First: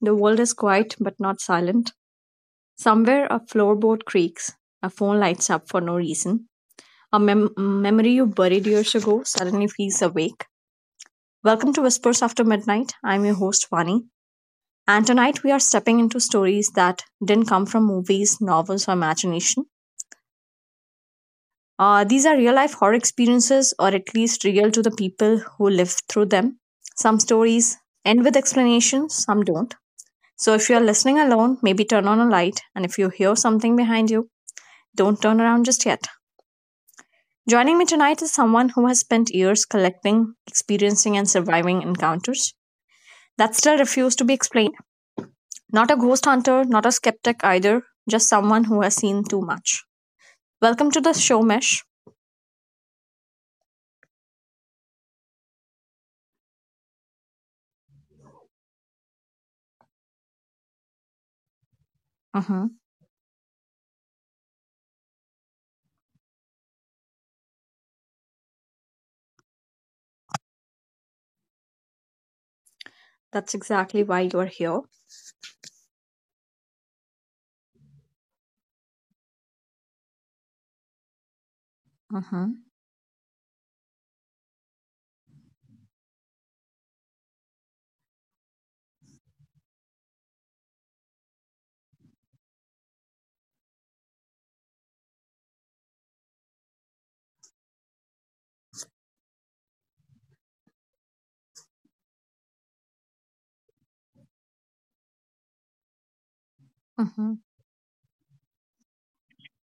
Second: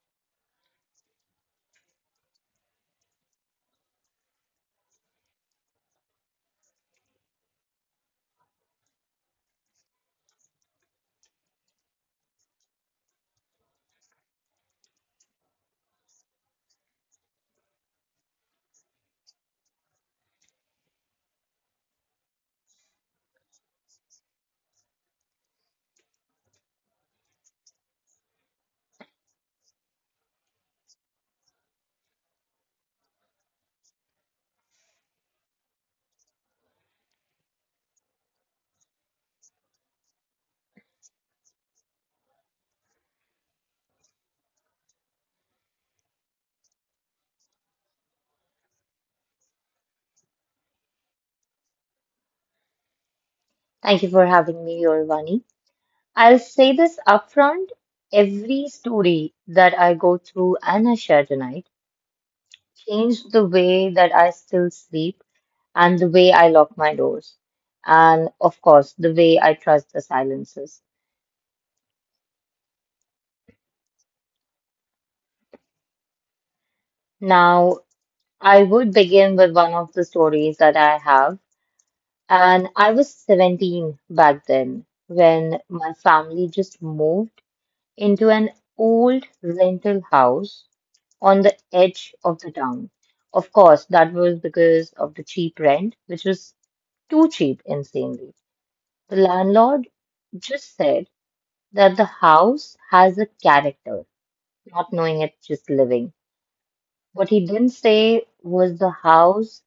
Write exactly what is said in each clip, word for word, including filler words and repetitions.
The world is quiet but not silent. Somewhere a floorboard creaks. A phone lights up for no reason. A mem- memory you buried years ago suddenly feels awake. Welcome to Whispers After Midnight. I'm your host, Vani. And tonight we are stepping into stories that didn't come from movies, novels, or imagination. Uh, these are real life horror experiences, or at least real to the people who live through them. Some stories end with explanations, some don't So if you are listening alone, maybe turn on a light, and if you hear something behind you, don't turn around just yet. Joining me tonight is someone who has spent years collecting, experiencing, and surviving encounters that still refuse to be explained. Not a ghost hunter, not a skeptic either, just someone who has seen too much. Welcome to the show, Mesh. Thank you for having me here, Vani. I'll say this upfront. Every story that I go through and I share tonight Mm-hmm. changed the way that I still sleep and the way I lock my doors. And of course, the way I trust the silences. That's exactly why you're here. Now, I would begin with one of the stories that I have. Mm-hmm. And I was seventeen back then when my family just moved into an old rental house on the edge of the town. Of course, that was because of the cheap rent, which was too cheap, insanely. The landlord just said that the house has a character, not knowing it, just living. What Mm-hmm. he didn't say was the house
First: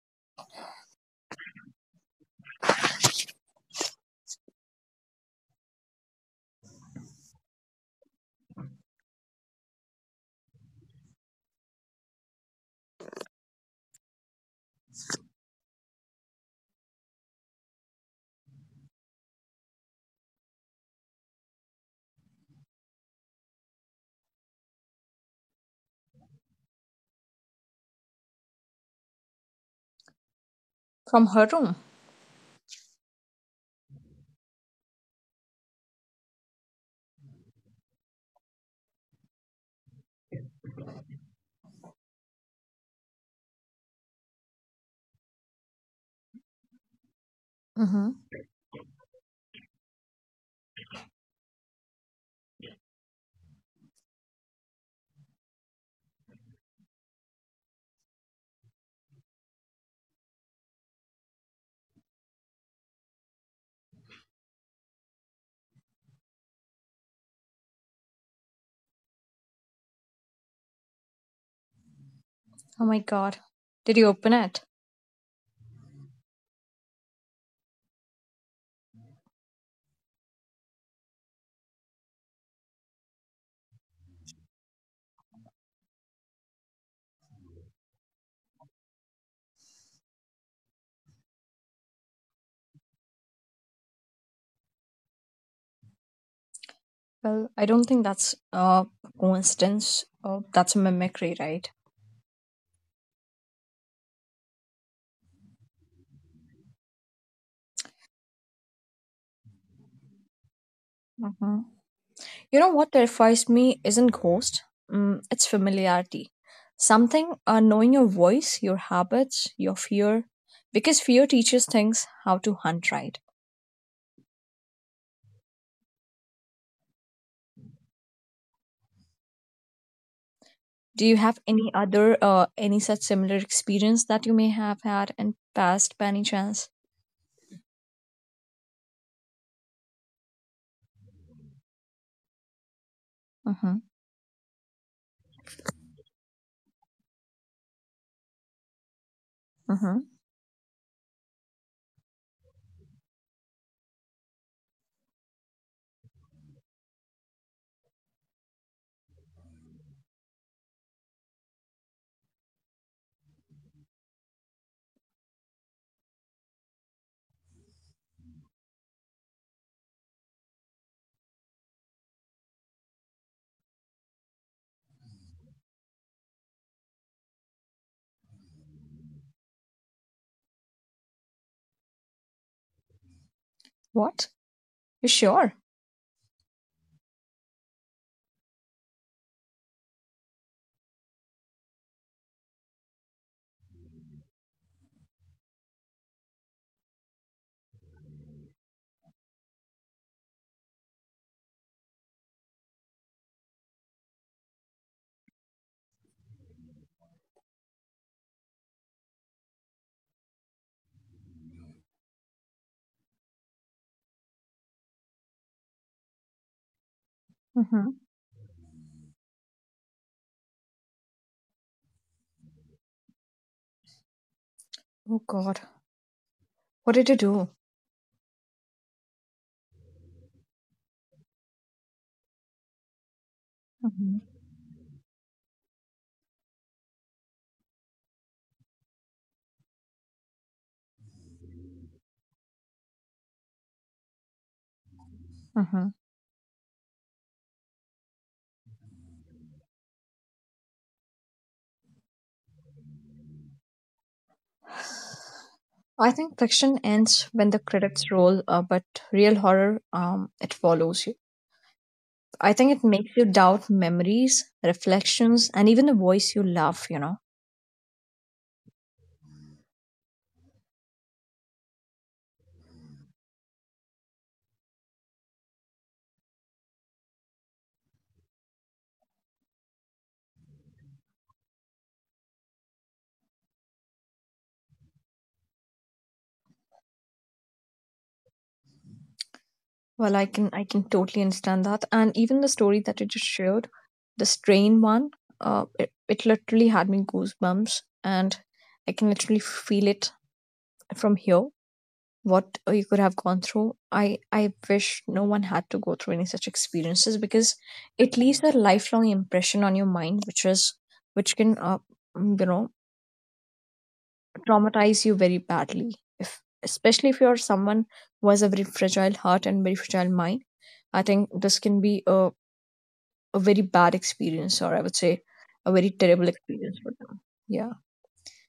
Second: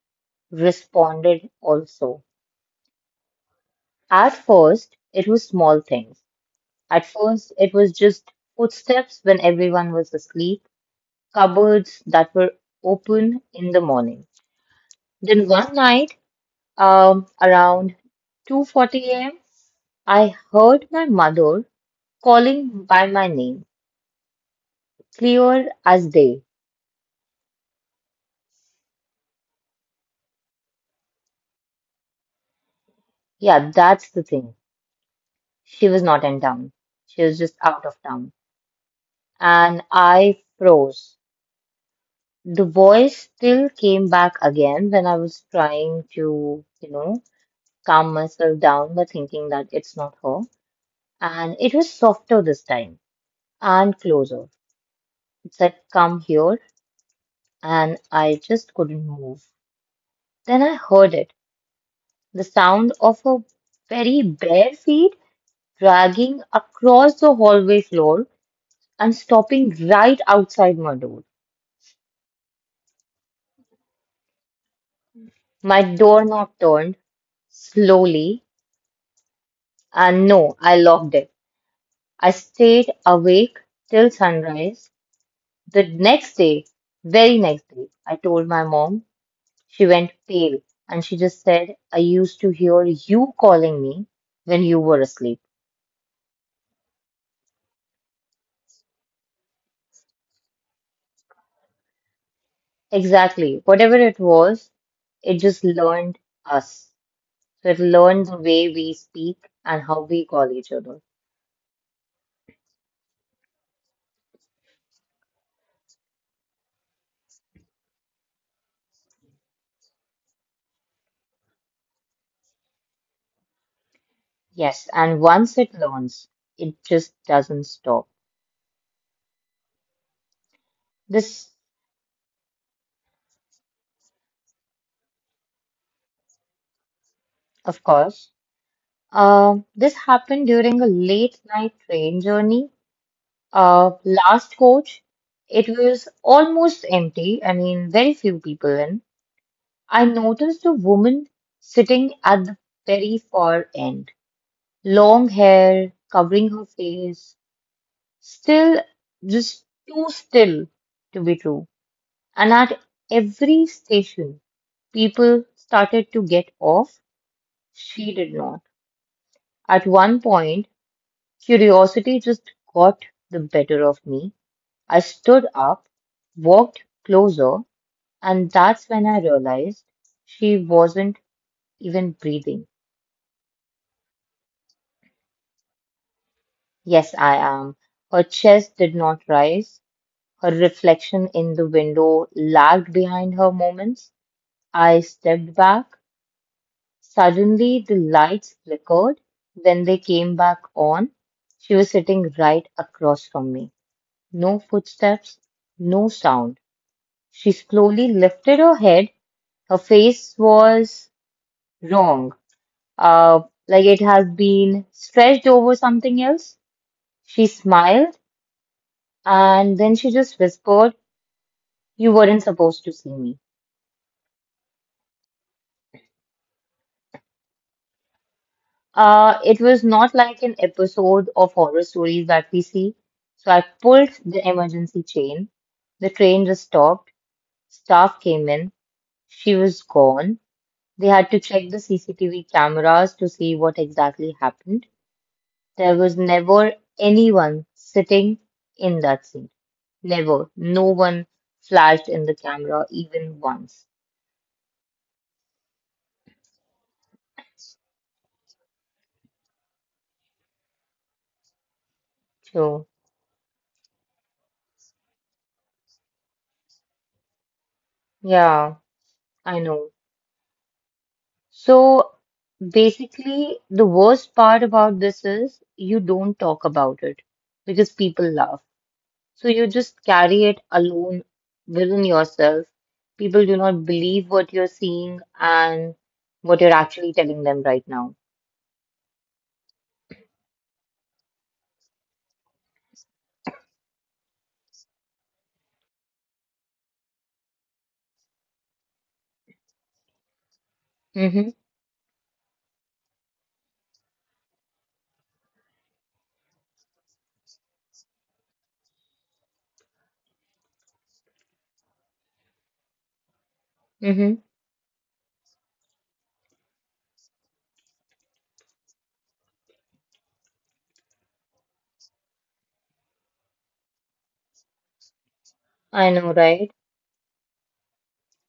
responded also. At first, it was small things. At first, it was just footsteps when everyone was asleep, cupboards that were open in the morning. Then one night, Um, around two forty a m, I heard my mother calling by my name, clear as day. From her room. Yeah, that's the thing. She was not in town. She was just out of town. And I froze. The voice still came back again when I was trying to, you know, calm Mm-hmm. myself down by thinking that it's not her. And it was softer this time and closer. It said, Come here. And I just couldn't move. Then I heard it, the sound of her very bare feet dragging across the hallway floor and stopping right outside my door. Oh my god. Did you open it? My doorknob turned slowly, and no, I locked it. I stayed awake till sunrise. The next day, very next day, I told my mom. She went pale and she just said, I used to hear you calling me when you were asleep. Well, I don't think that's a coincidence. Uh, that's a mimicry, right? Exactly. Whatever it was, it just learned us. So it learned the way we speak and how we call each other. Hmm. You know what terrifies me isn't ghost. Mm, it's familiarity. Something uh, knowing your voice, your habits, your fear, because fear teaches things how to hunt right. Yes, and once it learns, it just doesn't stop. Do you have This, any other uh, any such similar experience that you may have had in past by any chance? of course, um, this happened during a late night train journey. Mm-hmm. Uh, last coach, it was almost empty. I mean, very few people in. Mm-hmm. I noticed a woman sitting at the very far end, long hair covering her face, still just too still to be true. And at every station, people started to get off. She did not. At one point, curiosity just got the better of me. I stood up, walked closer, and that's when I realized she wasn't even breathing. What? You sure? Yes, I am. Her chest did not rise. Her reflection in the window lagged behind her moments. I stepped back. Suddenly, the lights flickered. When they came back on, she was sitting right across from me. No footsteps, no sound. She slowly lifted her head. Her face was wrong, uh, like it has been stretched over something else. She Mm-hmm. smiled and then she just whispered, You weren't supposed to see me. Oh God, what did you do? Uh, it was not like an episode of horror stories that we see. So I pulled Mm-hmm. the emergency chain. The train just stopped. Staff came in. She was gone. They had to check the C C T V cameras to see what exactly happened. There was never anyone sitting in that seat. Never. No one flashed in the camera even once. I think fiction ends when the credits roll, uh, but real horror, um, it follows you. I think it So, makes you doubt memories, reflections, and even the voice you love. You know. yeah, I know. So basically, the worst part about this is you don't talk about it because people laugh. So you just carry it alone within yourself. People do not believe what you're seeing and what you're actually telling them right now. Well, I can I can totally understand that, and even the story that you just shared, the strain one, uh, it, it literally had me goosebumps, and I can literally feel it from here. Mm-hmm. What uh, you could have gone through. I, I wish no one had to go through any such experiences because it leaves a lifelong impression on your mind, which is which can uh, mm, you know Mm-hmm. traumatize you very badly. If especially if you're someone who has a very fragile heart and very fragile mind, I think this can be a, a very bad experience, or I would say a very I terrible know, right? experience for them. Yeah.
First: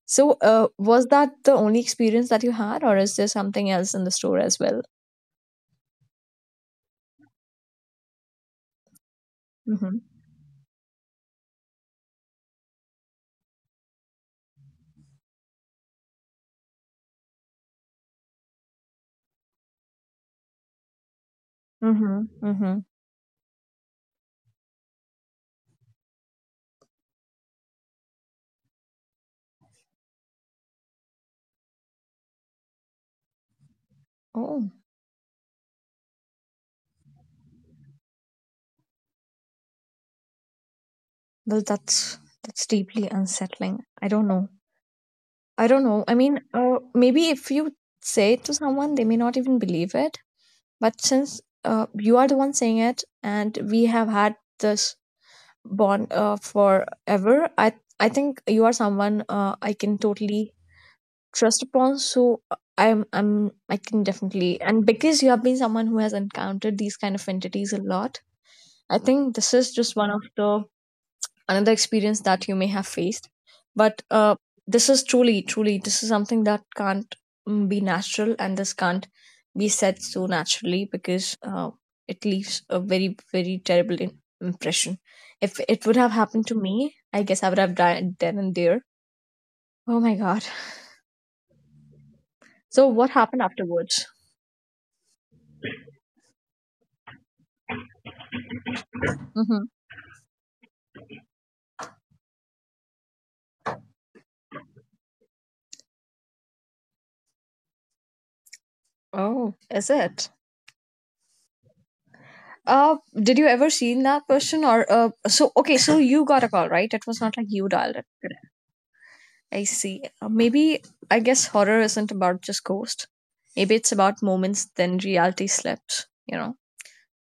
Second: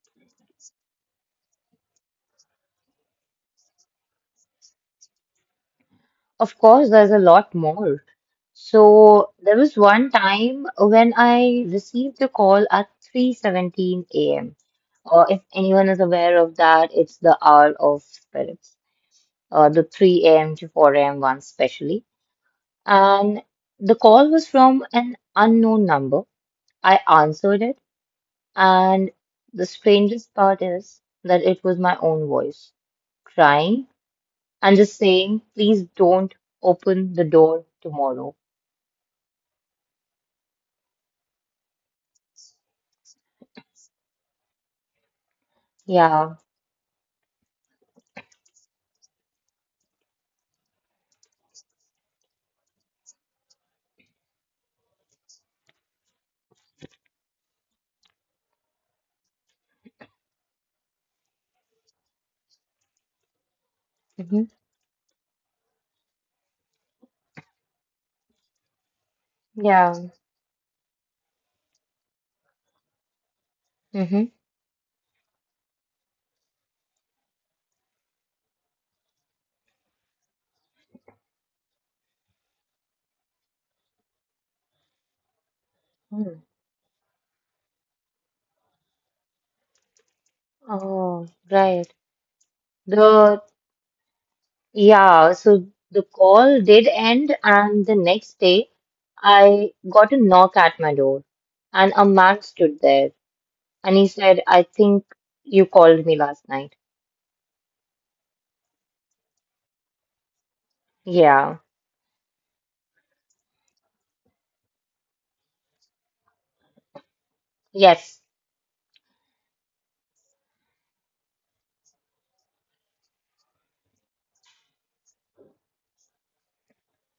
So, uh, was that the only experience that you had, or is there something else in the store as well? Of course, there's a lot more. So there was Mm-hmm. one time when I received a call at three seventeen a m. Uh, if anyone is aware of that, it's the Hour of Spirits, uh, the three a m to four a m one specially. Mm-hmm. Mm-hmm. And the call was from an unknown number. I answered it, and the strangest part is that it was my own voice crying Oh, and just saying, please don't open the door tomorrow. well, that's that's deeply unsettling. I don't know. I don't know. I Yeah. mean, uh, maybe if you say it to someone, they may not even believe it. But since uh, you are the one saying it, and we have had this bond uh, forever, I I think you are someone uh, I can totally trust upon. So uh, I'm I'm I can Hmm. definitely and because you have been someone who has encountered these kind of entities a lot, I think this is just Yeah. one of the another experience that you may have faced but Mm-hmm. uh, this is truly truly this is something that can't mm, be natural and this can't be said so naturally because uh, it leaves a very very terrible in- impression if it would have Hmm. happened to me I guess I would have died then and there oh my god Oh, right. so what happened The afterwards Yeah, so the call did end, and the next day hmm I got a knock at my door, and a man stood there, and he said, I think you called me last night. oh is it Yeah, uh did you ever seen that person or uh so okay so you got a call right it was not like you dialed it yes, I see. Uh, Maybe I guess horror isn't about just ghosts. Maybe it's about moments then reality slips, you know,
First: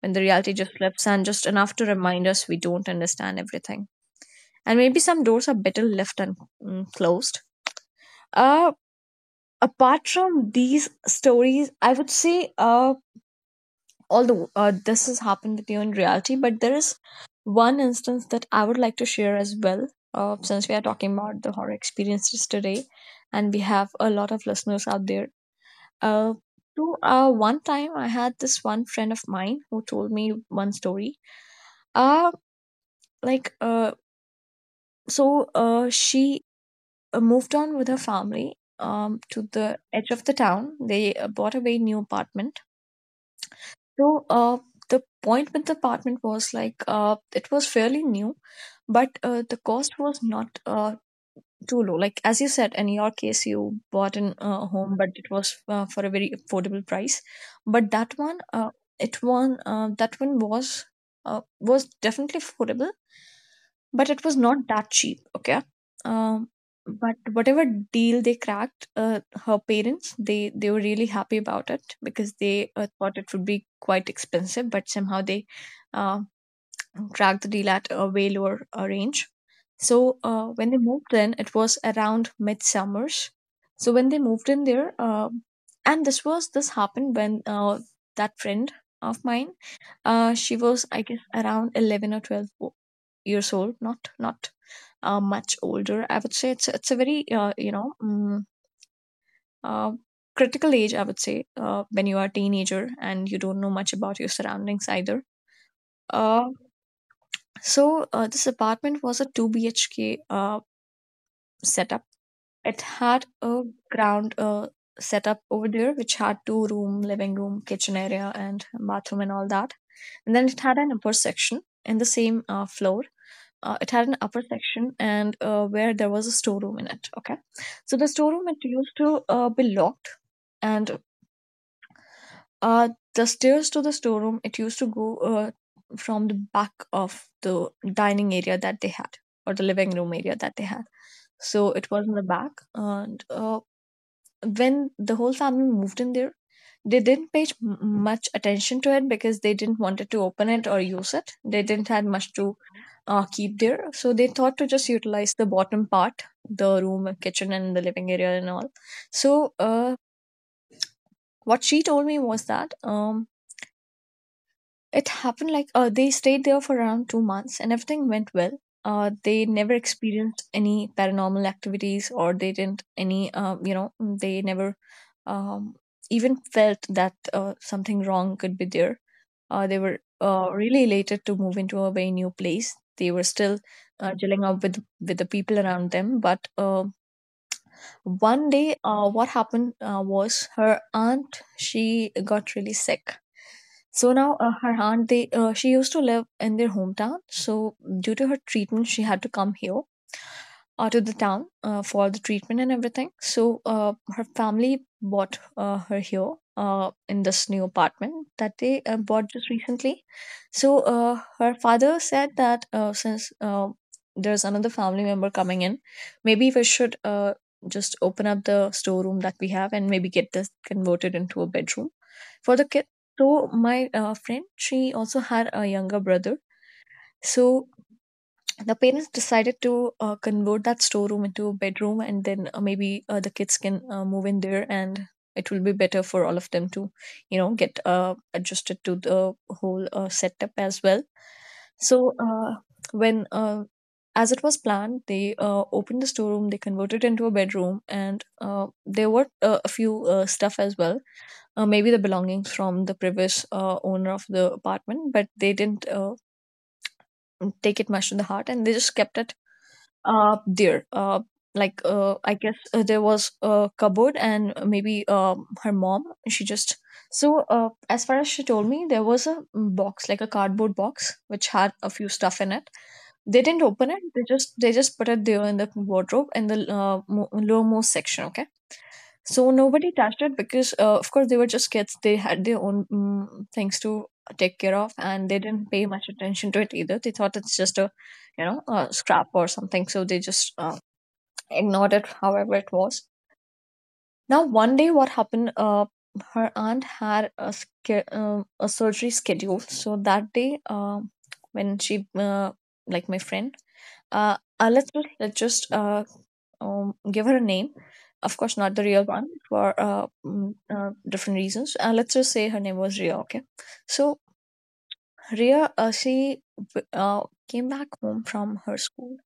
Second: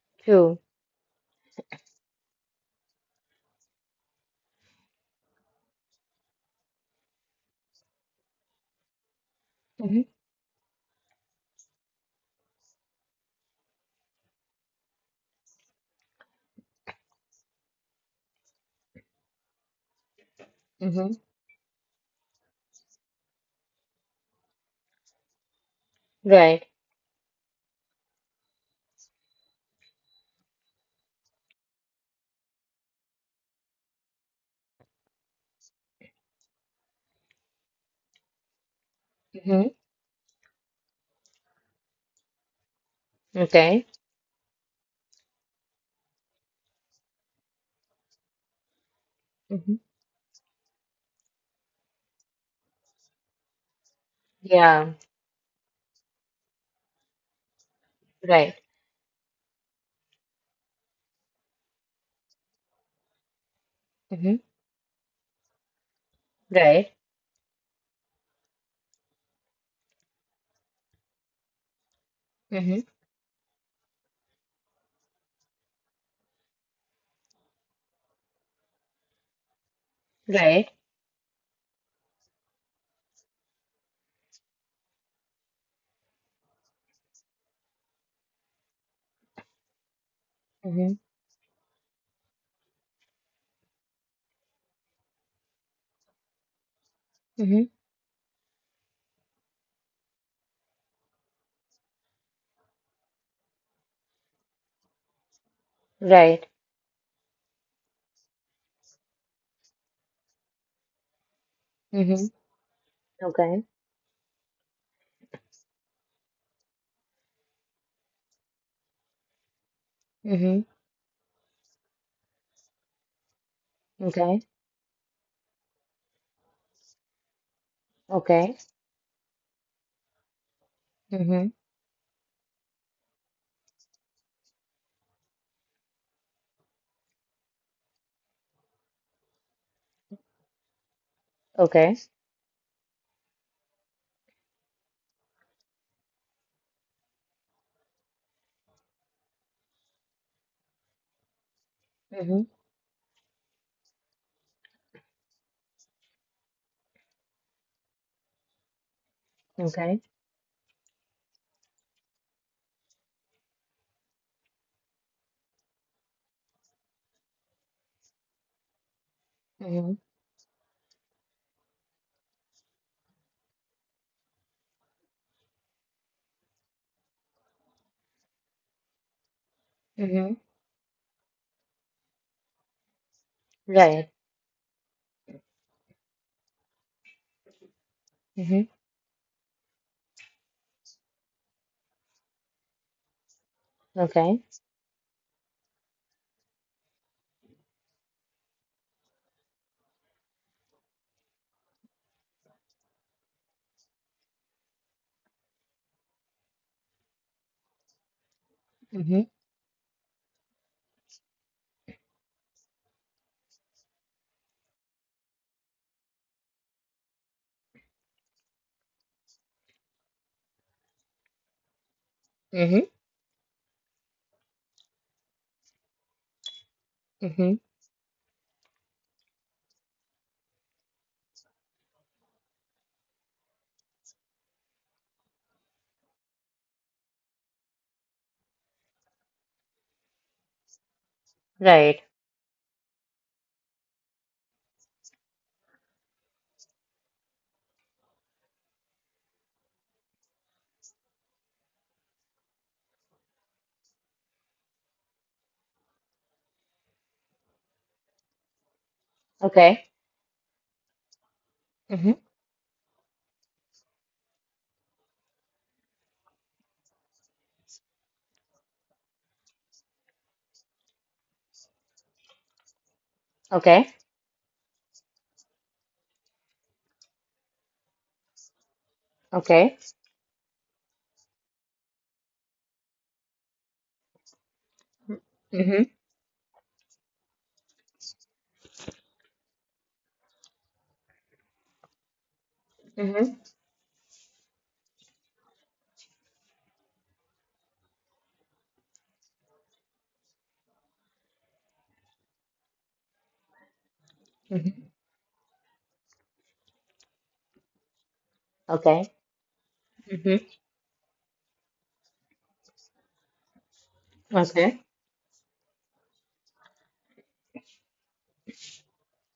when the reality true. just slips and just enough to remind us we don't understand everything. And maybe some doors are better left unclosed. Uh, Hmm. Apart from these stories, I would say uh, although uh, this has happened with you in reality, but there is one instance that I would like to share as well. Uh, since we are Hmm. talking about the horror experiences today, and we have a lot of listeners out there. Uh, Right. So, uh, one time I had this one friend of mine who told me one story. Uh, like, uh, so uh, she uh, moved on with her family um, to Hmm. the edge of the town. They uh, bought a very new apartment. Okay. So, uh, the point with the apartment was like uh, it was fairly new, but uh, the Hmm. cost was not uh, too low. Like as you said, in your case, you bought an uh, Yeah, home, but it was uh, for a very affordable price. But that one, right. uh, it one uh, that one was uh, was definitely affordable, but it Hmm. was not that cheap. Okay. Um, Right. but whatever deal they cracked, uh, her parents they they were really happy about it because they uh, Hmm. thought it would be quite expensive, but somehow they uh, track the deal at uh, Vellore uh, range. So uh, Right. when they moved in, it was around midsummers. So when they moved in there, uh, and this was this happened when uh, that friend of mine, uh, she was Hmm. I guess around eleven or twelve o- years old, not not uh, much older. I would say it's it's a very uh, Hmm. you know mm, uh, critical age. I would say uh, when you are a teenager and you don't know much about your surroundings either. Right. Uh, So uh, this apartment was a two B H K uh, setup. Hmm. It had Okay. a ground uh, setup over there, which had two room, living room, kitchen area, and bathroom and all that. And then Hmm. it had an upper section in the same uh, floor. Uh, it had an Okay. upper section and uh, where there was a storeroom in it. Okay, so the storeroom Okay. it used to uh, be locked, and Hmm. uh, the stairs to the storeroom, it used to go uh, from the back of the dining area that they had or the living room area that they had. So Okay. it was in the back. And uh, when the whole family moved in there, they didn't pay m- much attention to it because they didn't want it to open it or use it. They didn't have much Hmm. to uh, keep there. So they thought to just utilize the bottom part, the room, kitchen, and the living area and all. So uh, Okay. what she told me was that. Um, it happened like uh, they stayed there for around two months and everything went well. Uh, they never experienced any paranormal activities or they didn't any uh, you know they never um, even felt that uh, something wrong could be there. Uh, they were Hmm. uh, really elated to move into a very new place. They were still Right. uh, gelling up with with the people around them but uh, one Hmm. day, uh, what happened uh, was her aunt, she got really sick. So Okay. now uh, her aunt, they uh, she used to live in their hometown. So due to her treatment, she had to come here uh, to the town uh, for the treatment and everything. So uh, her family bought uh, her here uh, in this new apartment that they uh, Hmm. bought just recently. So uh, her father said that uh, since uh, there's another family member coming in, maybe we should uh, just open up the storeroom that we have and maybe get this converted into a bedroom for the Hmm. kid. So my uh, friend, she also had a younger brother. Hmm. So the parents decided to uh, convert that storeroom into a bedroom and then uh, maybe uh, the kids can uh, move in there and it will be better for all of them to you know get uh, adjusted to the whole uh, setup as well. Right. So uh, when uh, as it was planned they uh, opened the storeroom. They converted it into a bedroom and uh, there were uh, a few uh, stuff as well, uh, maybe the belongings from the previous uh, owner of the apartment, but they didn't uh, take it much to the heart and they just kept it Okay. uh there uh like Hmm. Uh i guess uh, there was a cupboard and maybe um her mom she just. So uh as far as she told me, there was a box, like a cardboard box, which had a few stuff in it. They didn't Okay. open it. They just they just put it there in the wardrobe in the uh, mo- lowermost section. Okay, so Okay. nobody touched it because, uh, of course, they were just kids. They had their own mm things to take care of, and they didn't Hmm. pay much attention to it either. They thought it's just a, you know, a scrap or something. So they just uh, ignored it, however it was. Hmm. Now, one day, what happened? Uh, her aunt had a, sca- uh, a surgery scheduled. So that day, uh, when she, uh, like my friend, uh, uh, Hmm. let's just, let's just uh, um, give her a name. Of course, not the Okay. real one for uh, Hmm. mm, uh, different reasons. Uh, let's just say her name was Ria. Okay, so Okay. Ria, uh, she w- uh, came back home from her school,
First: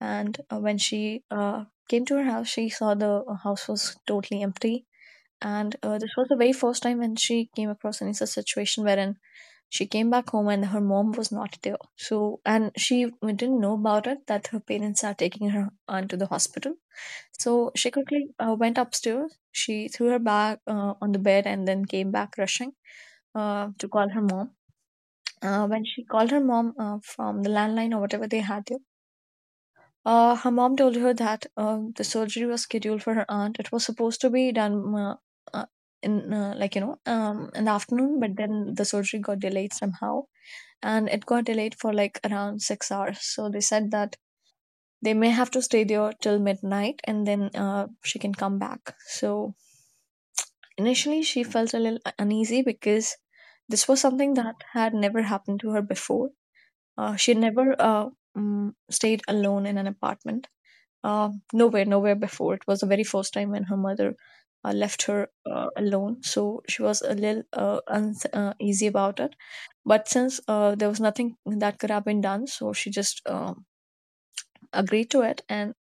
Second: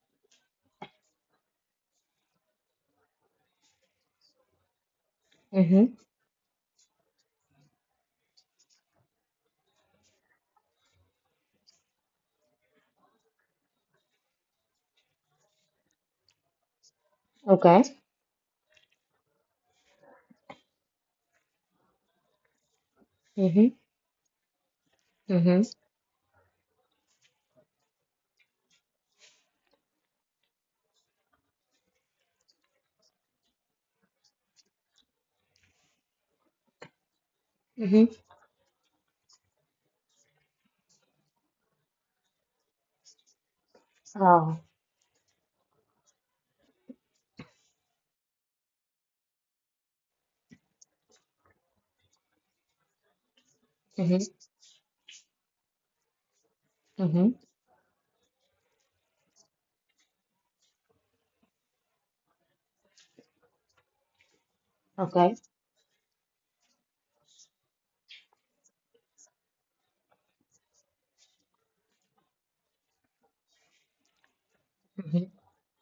and uh, when she uh, came to her house, she saw the uh, house was totally empty. And Hmm. uh, this was the very first time when she came across any such situation wherein she came back home and her mom was not there. So, and she didn't know about it that her parents are taking her aunt to the hospital. So Okay. she quickly uh, went upstairs. She threw her bag uh, on the bed and then came back rushing uh, Hmm. to call her mom. Hmm. Uh, when she called her mom uh, from the landline or whatever they had there, uh, her mom told her that uh, the surgery was scheduled for her aunt. It was supposed to be done uh, uh, in uh, like you know um, in the afternoon, Hmm. but then the surgery got delayed somehow, and it got delayed for like around six hours. So they said that Oh. they may have to stay there till midnight, and then uh, she can come back. So initially, she felt a little uneasy because this was Hmm. something that had never happened to her before. Uh, she Hmm. never uh, mm, stayed alone in an apartment. Uh, nowhere, nowhere before. It was the very first time when her mother uh, left her Okay. uh, alone. So she was a little uh, uneasy uh, easy about it. But since uh, there was nothing that could have been done, so she just uh, agreed to Hmm. it. And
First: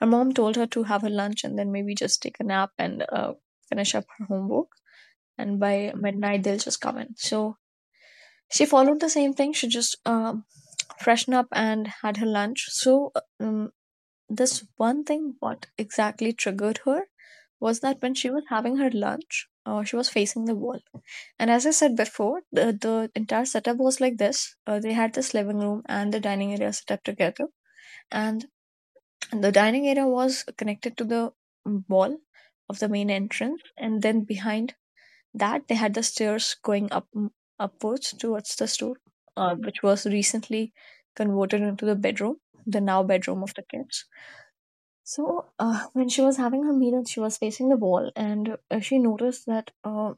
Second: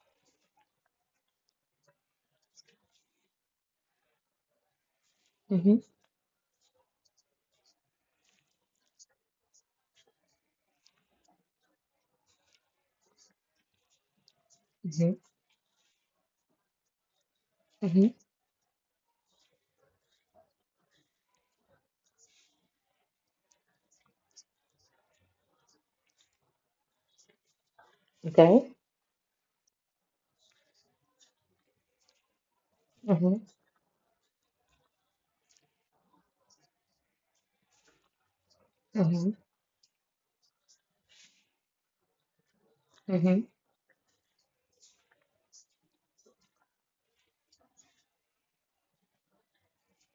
her mom told her to have her lunch and then maybe just take a nap and uh, finish up her homework. And Hmm. by midnight, they'll just come in. So she followed the same thing. She just um freshened up and had her lunch. So, um, this one Hmm. Hmm. thing, what exactly triggered her was that when she was having her lunch, uh, she was facing the wall. And as I said before, the, the entire setup was like this. Uh, they had this living room and the dining area set up together. And Okay. the dining area was connected to the wall of the main Hmm. entrance. And then behind that they had the stairs going up upwards towards the store, Hmm. uh, which was recently converted into the bedroom, the now bedroom Hmm. of the kids. So, uh, when she was having her meal, she was facing the wall, and uh, she noticed that uh,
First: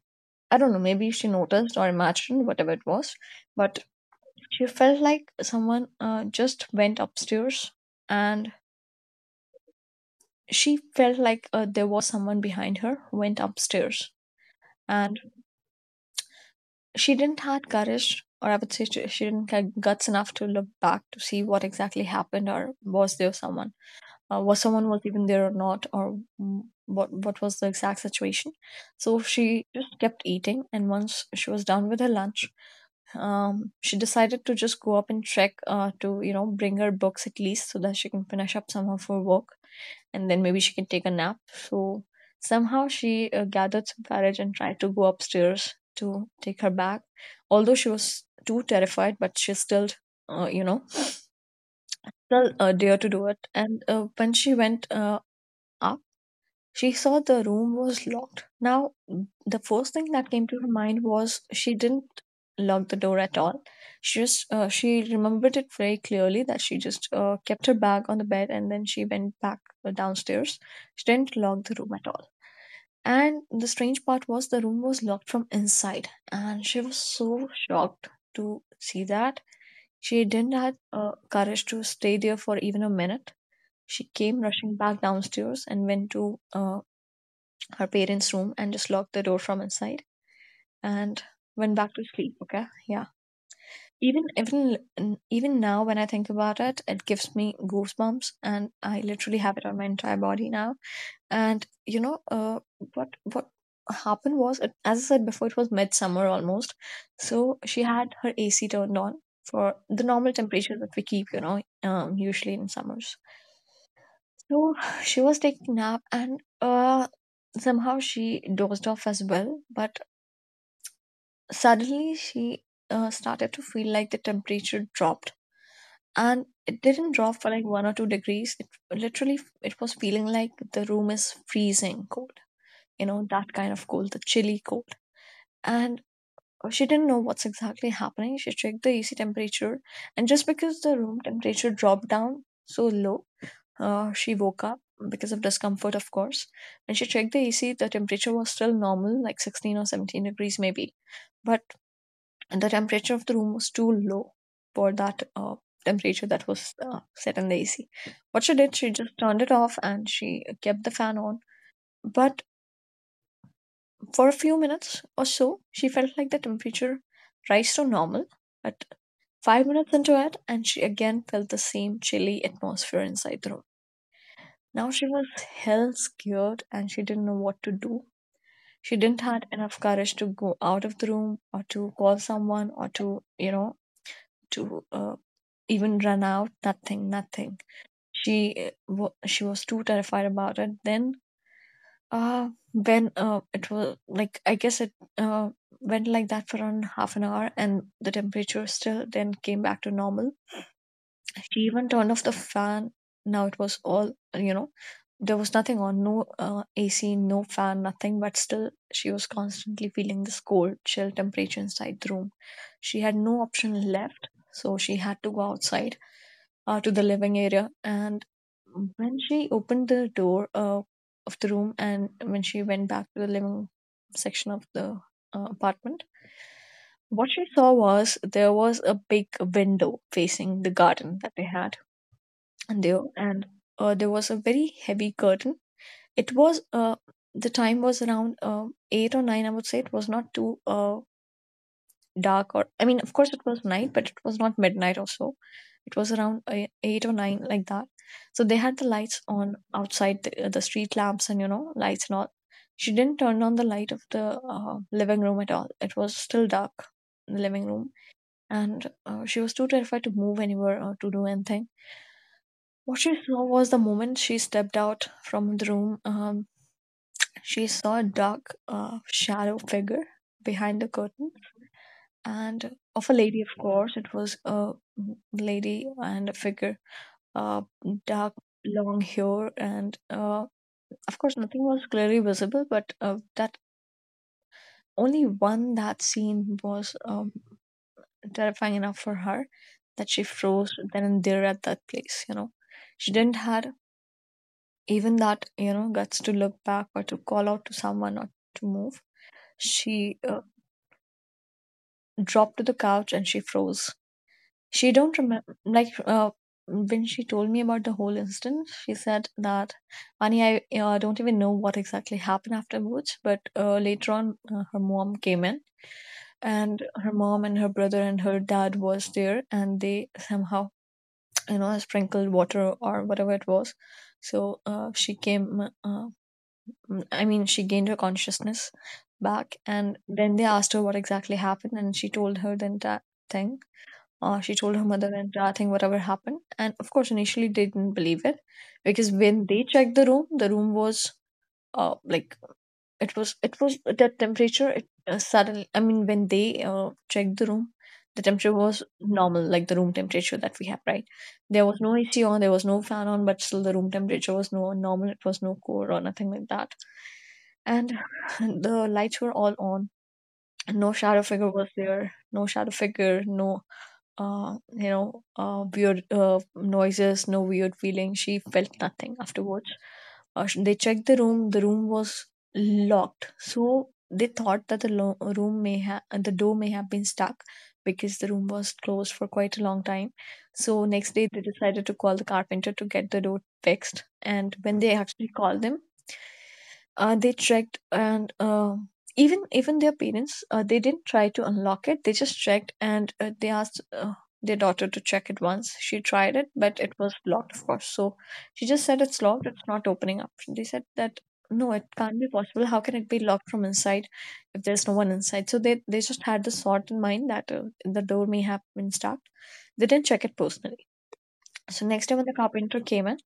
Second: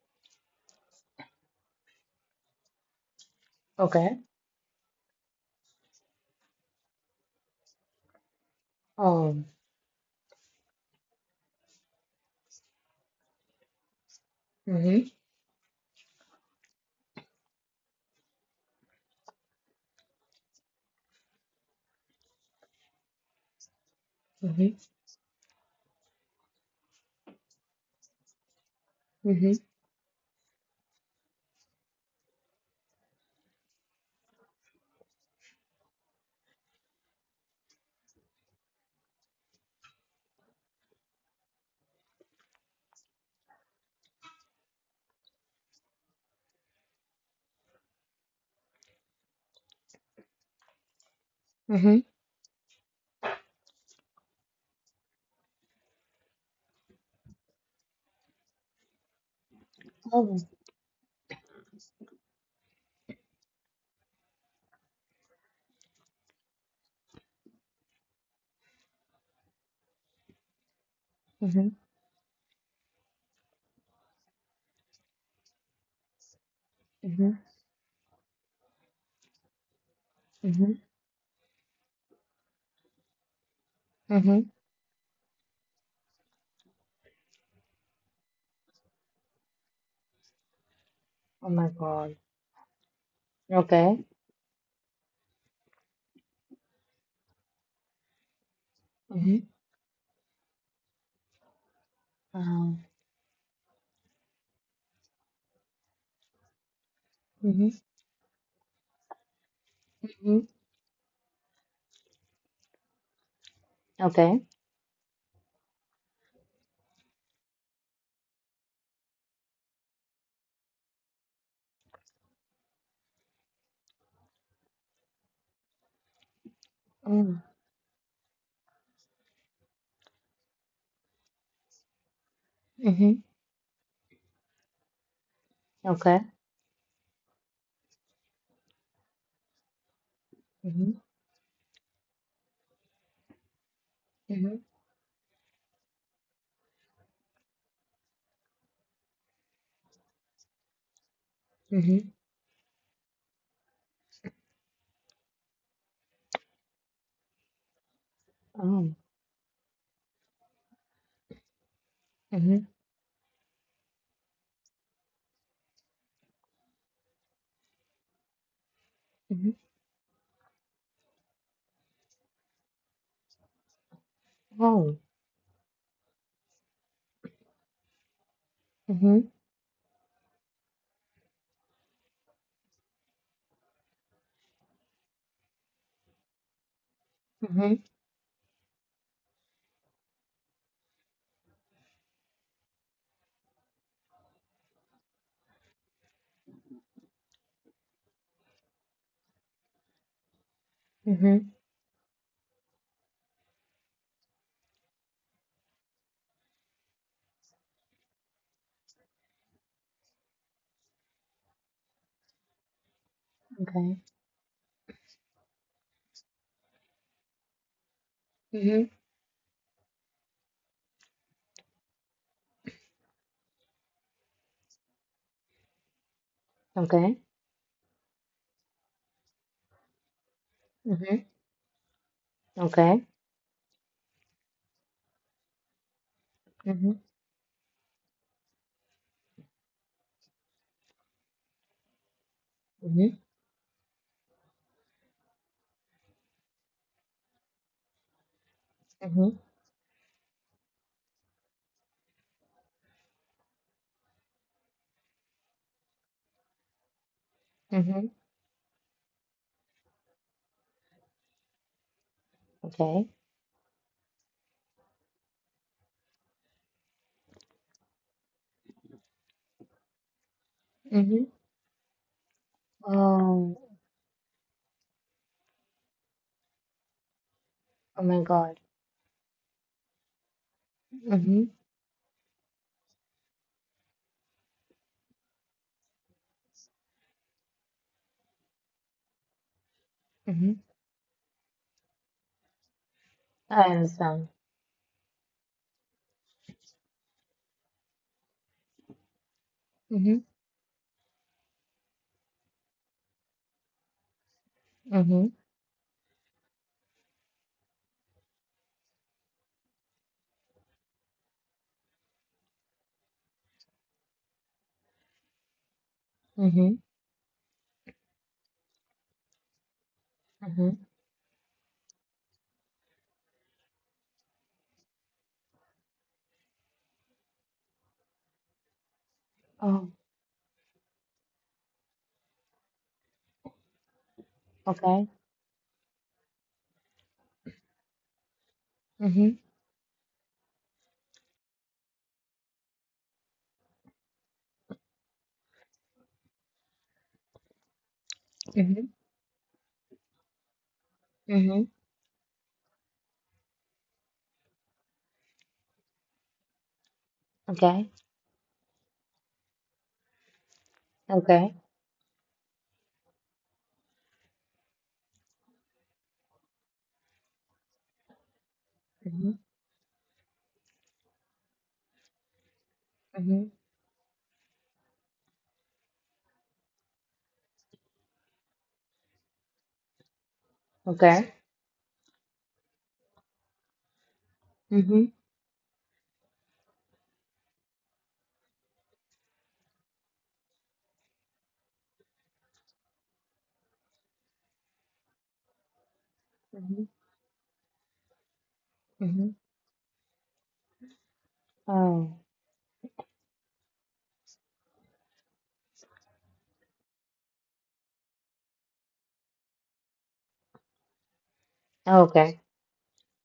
I don't know, maybe she noticed or imagined whatever it was, but Okay. she felt like someone uh, just went upstairs, and Um. she felt like uh, there was someone behind her went upstairs, Hmm. and she didn't had courage, or I would say she she didn't have guts enough to look back to see what exactly happened, or was there someone, uh, was Hmm. someone was even there or not, or mm, what what was the exact situation. So Hmm. she just kept eating, and once she was done with her lunch, um, she decided to just go up and trek. Uh, to you know bring her books at least so that she can finish up some of her work and then maybe she can take a nap. So somehow she uh, gathered some courage and tried to go upstairs to take her back. Although she was too terrified, but she still uh, you know Hmm. still uh, dare to do it. And uh, when she went uh, up, she saw the room was locked. Now, m- the first thing that Oh. came to her mind was she didn't lock the door at all. She just uh, she remembered it very clearly that she just uh, kept her bag on the bed and then she went back uh, downstairs. She didn't lock the Hmm. room at all. And the strange part was the room was locked from inside, and she was Hmm. so shocked to see that. She didn't Hmm. have uh, courage to stay there for even a minute. She came Hmm. rushing back downstairs and went to uh, her parents' room and just locked the door from inside and Oh my went back to God. sleep. Okay, yeah. Okay. Even even even now, when I think about it, it gives me goosebumps, and I literally have it on my entire body now. And you know, uh, Hmm. what what happened was, it, as I said before, it was midsummer almost. So Mhm. she had her A C turned on for the normal Mhm. temperature that we keep, you know, um, usually in summers. Okay. So she was taking nap and uh, somehow she dozed off as well. But suddenly she uh, started to feel like the temperature dropped. And it didn't drop Oh. for like one or two degrees. It literally it was feeling like the room is freezing cold. You Mhm. know, that kind of cold, the chilly cold. And Okay. uh, she didn't know what's exactly happening. She checked the A C temperature, and just because the Mhm. room temperature dropped down so low, Uh, she woke Mhm. up because of discomfort, of course. When she checked the A C, the temperature was still normal, like sixteen or seventeen degrees maybe. But Mhm. the temperature of the room was too low for that uh, temperature that was uh, set in the A C. What she did, she Oh. just turned it off and she kept the fan on. But Mhm. for a few minutes or so, she felt like the temperature rise to normal. But Mhm. five minutes into it, and she again felt the same chilly atmosphere inside the room. Now she Oh. was hell scared and she didn't know what to do. She didn't Mhm. had enough courage to go out of the room or to call someone or to, you know, to uh, even run out. Nothing, nothing. Mhm. She uh, she was too terrified about it. Then, uh, when uh, it was like I guess it uh, went like that for around half an hour, and the temperature still then came back to normal. Mhm. She even turned off the fan. Now it was all, you know, there was nothing on, no uh, A C, no fan, nothing, but still she was constantly feeling this cold, chill temperature inside the room. She had no option Okay. left, so she had to go outside uh, to the living area. And Mhm. when she opened the door uh, of the room and when she went back to the living section of the uh, apartment, Okay. what she saw was there was a big window facing the garden Mhm. that they had. And there, Okay. and uh, there was a very heavy curtain. It was uh, Mhm. The time was around uh, eight or nine, I would say. It was not too uh, dark, or I mean of Mhm. course it was night, but it was not midnight or so. It was around uh, eight or nine, like that. So they had the lights Mhm. on outside, the, uh, the street lamps and you know lights and all. She didn't turn on the light of the uh, living room at all. It was still dark in the living room. Mhm. And uh, she was too terrified to move anywhere or to do anything. What Okay. she saw was the moment she stepped out from the room, um, she saw a dark, uh, shadow figure behind the Mhm. curtain, and of a lady, of Oh. course. It was a lady and a figure, uh, Oh my dark, God. long hair, and uh, of course, Mhm. nothing was clearly visible, but uh, that only one that scene was um, terrifying enough for her that she Mhm. froze then and there at that place, you know. She didn't I had understand. even that you know guts to look back or to call out to someone or to move. She Mhm. uh, dropped to the couch and she froze. She don't Mhm. remember like uh, when she told me about the whole incident. She said that, Ani, I uh, don't even know what exactly happened afterwards, but uh, later on uh, her mom came in, Mhm. and her mom and her brother and her dad was there, and they somehow Mhm. you know sprinkled water or whatever it was. So uh, she came uh, Mm, I mean, she gained her consciousness back, Oh. and then they asked her what exactly happened, and she told her the entire thing. Uh, she told her Okay. mother the entire thing, whatever happened. And of course, initially, they didn't believe it because Mhm. when they checked the room, the room was uh, like it was it was the temperature. It uh, suddenly I mean, when they uh, checked the room, the temperature was Mhm. normal, like the room temperature that we have, right? There Mhm. was no AC on, there was no fan on, but still the room temperature was no normal. It was no cold or nothing like that. Okay. And the lights were all on. No shadow figure Okay. was there, no shadow figure, no uh you know uh weird uh, noises, no weird feeling. She felt nothing Mhm. afterwards. Uh, sh- they checked the room, the room was locked, Mhm. so they thought that the lo- room may have the door may have been stuck because the room was closed for quite a long time. So next day Okay. they decided to call the carpenter to get the door fixed, and when they Mhm. actually called them, uh, they checked, and uh, even even their parents, uh, they didn't try to unlock it. They just checked, and uh, they asked uh, their daughter to check it once. She tried it, but Mhm. it was locked, of course. So she just said, it's Mm-hmm. locked, it's not opening up. They said that no, it Oh, can't be possible, how can it be locked from inside if there's no one inside? So they they just had this thought in mind that uh, the door may have been stuck. They didn't check it personally. So next day when the okay. carpenter came in,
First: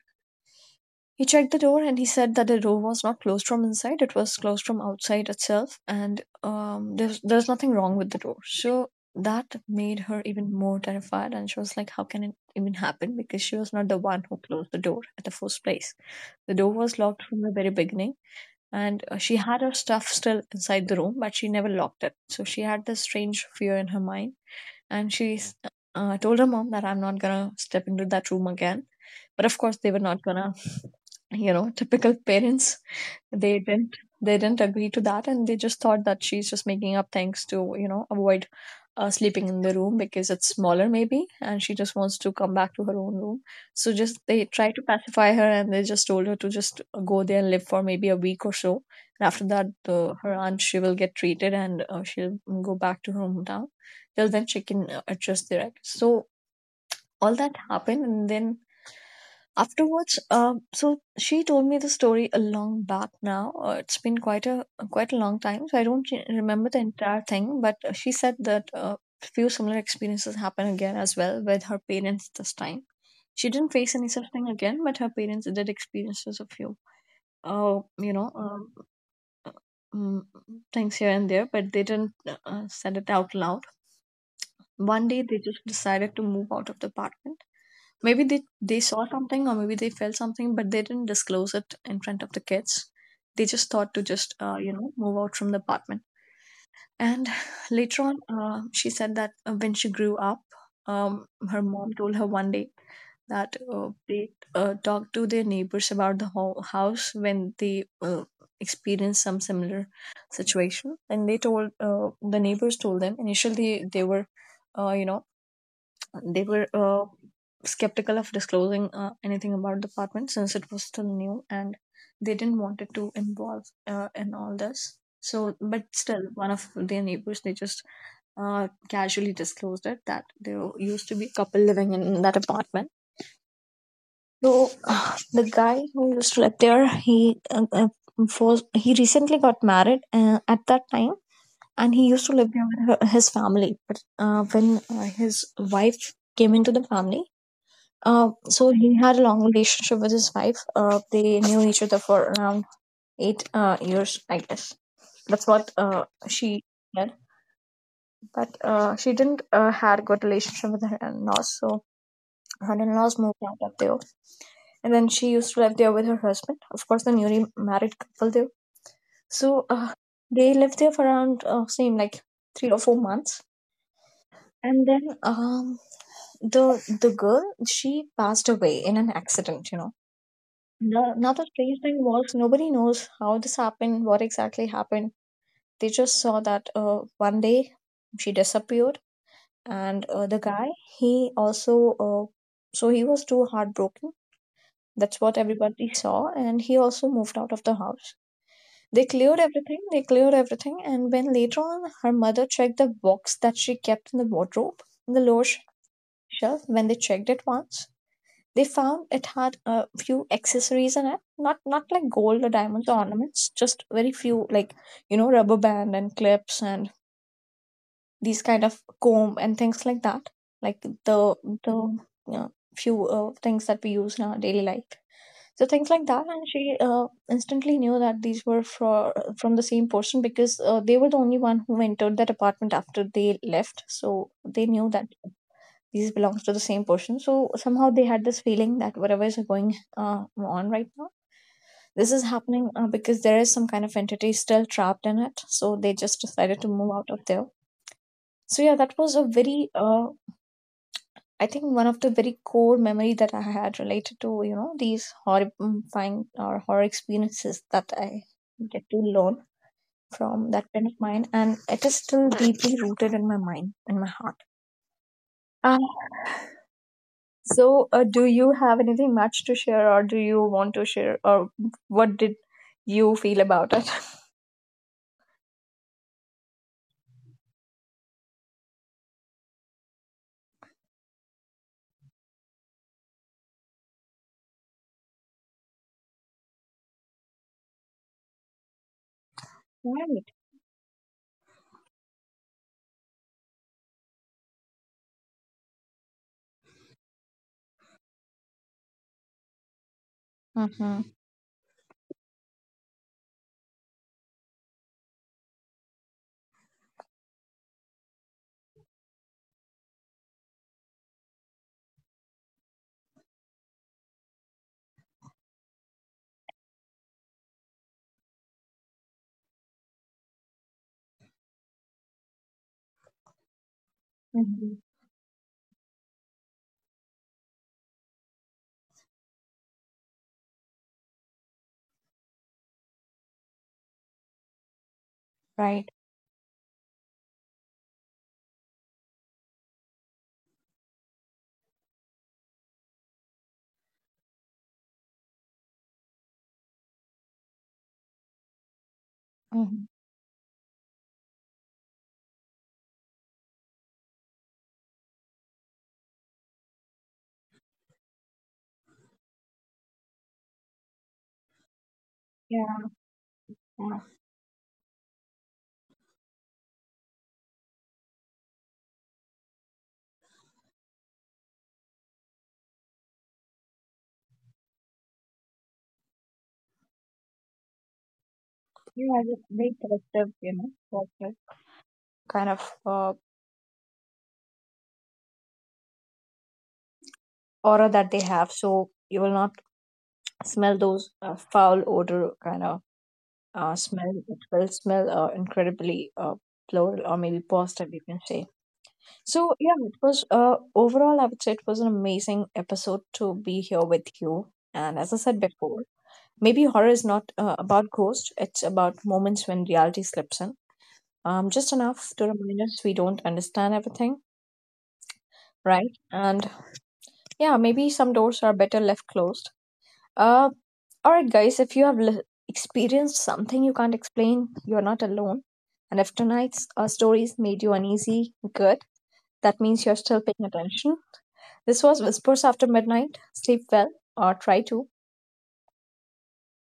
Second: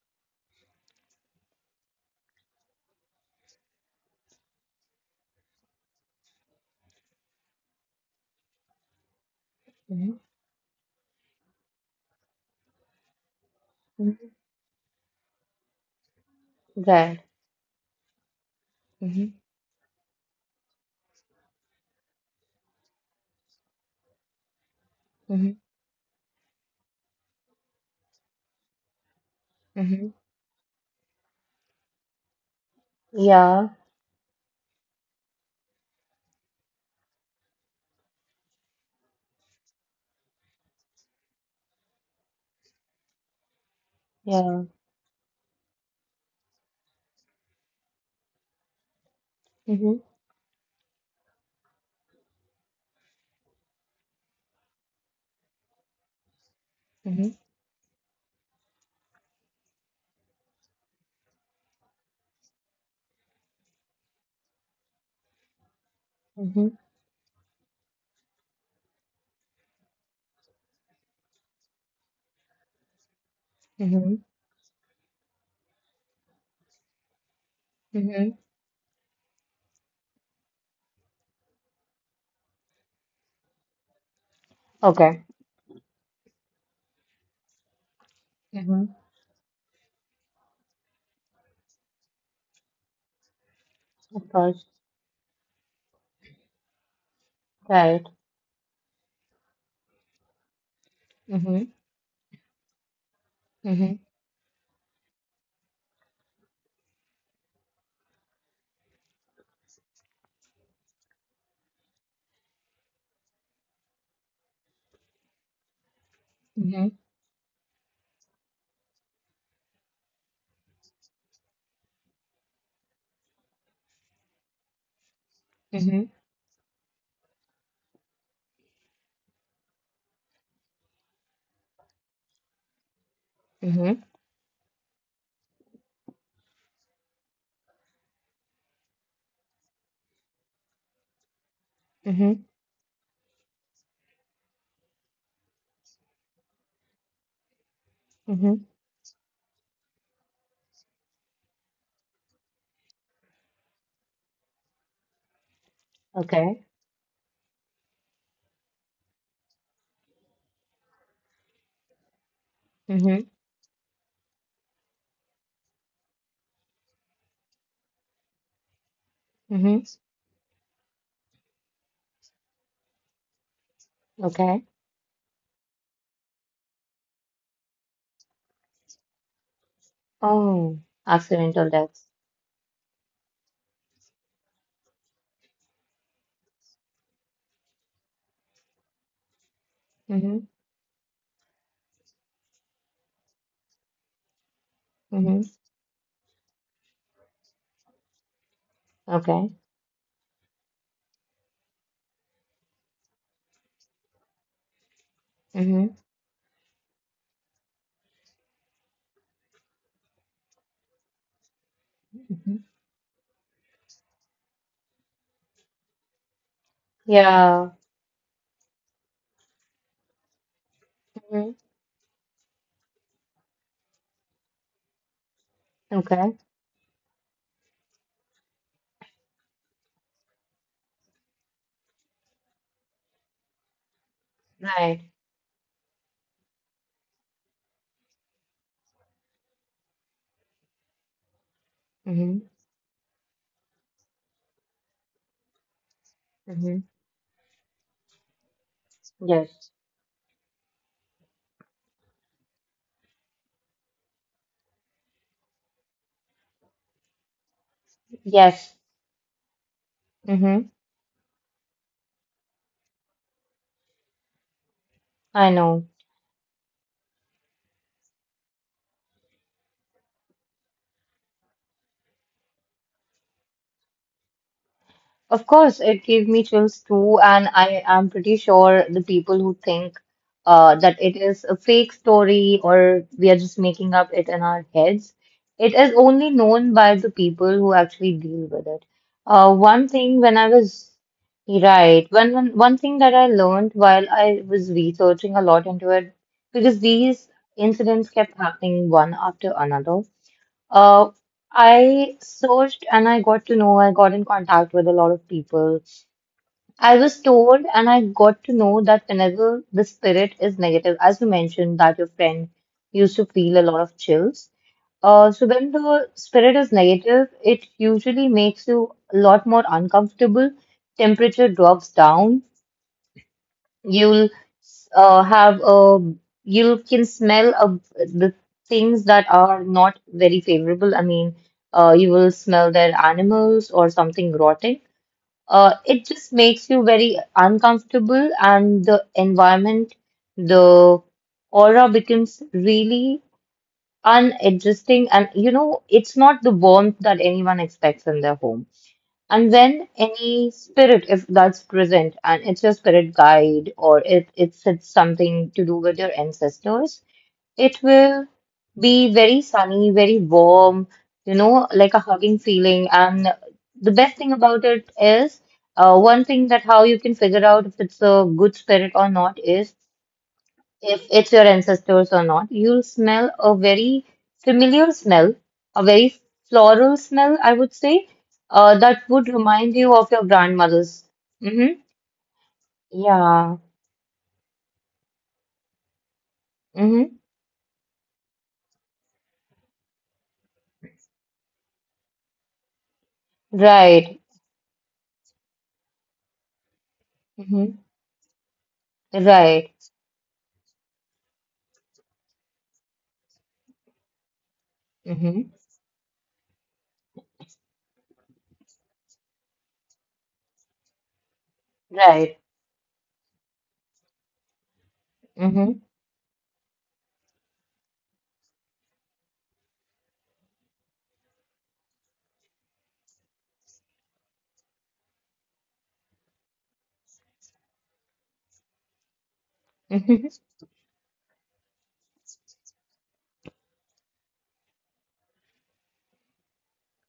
he checked the door and he said that the door was not closed from inside, it was closed from outside itself, and um, there's, there's nothing wrong with the door. So that made Mm-hmm. her even more terrified, and she was like, how can it even happen? Because she was not the one Mm-hmm. who closed the door at the first place. The door was Good. locked from the very beginning, and uh, Mm-hmm. she had her stuff still inside the room, but she never locked it. So she had this strange fear in her mind, and she Mm-hmm. uh, told her mom that I'm not gonna step into that room again. But of course, they were Mm-hmm. not gonna, you know typical parents, they Yeah. didn't they didn't agree to that. And they just thought that she's just making up things to you know avoid uh, sleeping in the room because it's smaller maybe, and she just wants to come back to her own room. So just they Yeah. tried to pacify her, and they just told her to just go there and live for maybe a week or so. And after that, Mm-hmm. the, her aunt, she will get treated, and uh, she'll go back to her hometown. Till then, she can uh, adjust there. So Mm-hmm. all that happened, and then afterwards, um, so she told me the story a long back now. Uh, it's been quite a quite a long time, so I don't re- Mm-hmm. remember the entire thing. But uh, she said that a few similar experiences happen again as well, with her parents this time. She didn't face any Mm-hmm. such thing again, but her parents did experiences a few, uh, you Mm-hmm. know, um, mm, things here and there, but they didn't uh, uh, said it out loud. One day, Okay. they just decided to move out of the apartment. Maybe they they Mm-hmm. saw something, or maybe they felt something, but they didn't disclose it in front of the kids. They just thought to Of just uh, course. you know move out from the apartment. And later Right. on, uh, she said that uh, when she grew up, um, her Mm-hmm. mom told her one day that uh, Mm-hmm. they uh, talked to their neighbors about the whole house when they uh, experienced some similar situation, and they told uh, the neighbors told them initially they were uh, you know they were Mm-hmm. uh, skeptical of disclosing uh, anything about the apartment since it was still new, and they didn't want it to involve uh, in all this. So, but Mm-hmm. still, one of their neighbors, they just uh, casually disclosed it that there used to be a couple living in that apartment. Mm-hmm. So uh, the guy who used to live there, he uh, uh, was he recently got married uh, at that time, and he used to Mm-hmm. live there with her, his family. But uh, when uh, his wife came into the family, uh, Mm-hmm. so he had a long relationship with his wife. Uh, they knew each other for around eight uh, years, I guess. That's what uh, she Okay. said. But uh, she didn't uh, had good relationship with her in-laws, so her in-laws Mm-hmm. moved out of there. And then she used to live there with her husband. Of course, the newly married couple there. So uh, Mm-hmm. they lived there for around uh, same like three or four months. Okay. And then um, the the girl, she passed away in an accident. You know, Oh, no, another accidental strange thing deaths. was nobody knows how this happened, what exactly happened. They just saw that uh, one day she disappeared, and uh, the Mm-hmm. guy, he also uh, so he was too heartbroken. That's what Mm-hmm. everybody saw, and he also moved out of the house. They cleared Okay. everything. They cleared everything, and when later on her mother checked the box that she kept in the wardrobe, in the lower sh- Mm-hmm. shelf, when they checked it once, they found it had a few accessories in it, not not like gold or Mm-hmm. diamonds or ornaments, just very few like, you know rubber band and clips and Yeah. these kind of comb and things like that, like the Mm-hmm. the uh, few uh, things that we use in our daily life. So things like that, Okay. and she uh, instantly knew that these were for, from the same person because uh, they were the only one who entered that apartment after they left. So they knew that Right. these belongs to the same person, so somehow they had this feeling that whatever is going uh, on right now, this is Mm-hmm. happening uh, because there is some kind of entity still trapped in it. So they just decided to Mm-hmm. move out of there. So yeah, that was a very, Yes. uh, I think, one of the very core memory that I had related to, you know, these horrifying or horror experiences that I Yes. get to learn from that pen of mine, and it is still deeply rooted in my mind, in my heart. I Um, know. So, uh, do you have anything much to share, or do you want to share, or what did you feel about it? Of course, it gave me chills too, and I am pretty sure the people who think uh, that it is a fake story or we are just making up it in our heads, it is only known by the people who actually deal with it. Uh, one thing Right. when I was right, one one one thing that I learned while I was researching a lot into it, because these incidents kept happening one after another. Mm-hmm. Uh, I searched and I got to know, I got in contact with a lot of people. I was told and I got to know that whenever the spirit is negative, as you mentioned, that your friend used to feel a lot of chills. Uh, so when the spirit is negative, it usually makes you a lot more uncomfortable. Temperature drops down. You'll Mm-hmm. uh, have a you can smell of the things that are not very favorable. I mean, uh, you will smell their animals or something rotting. Uh, Right. it just makes you very uncomfortable, and the environment, the aura becomes really unadjusting. And you know, it's not the warmth that anyone expects in their home. And Hmm. when any spirit, if that's present, and it's your spirit guide or it, it's, it's something to do with your ancestors, it will be very sunny, very warm, you know, like a hugging feeling. Yeah. And the Yeah. best thing about it is, uh, one thing that how you can figure out if it's a good spirit or not is if it's your ancestors or not, you'll smell a very familiar smell, a very floral smell, I would say, uh, that You would have a remind very you of your positive, you know, grandmother's. positive Mm-hmm. kind of uh, Yeah. Mm-hmm. aura that they have, so you will not smell those uh, foul odor kind of uh, smell. Right. It will smell uh, incredibly uh, floral, or maybe Mm-hmm. positive, you can say. So Right. yeah, it was uh overall I would say it was an amazing episode to be here with you. And as I said Mm-hmm. before, maybe horror is not uh, about ghosts; it's about moments when reality slips in. Um, just enough to Right. remind us we don't understand everything, Mm-hmm. right? And yeah, maybe some doors are better left closed. Uh, all right, guys, if you have li- experienced something you can't explain, you're not alone. And if tonight's uh, stories made you uneasy, good. That means you're still paying attention. This was Whispers After Midnight. Sleep well, or try to.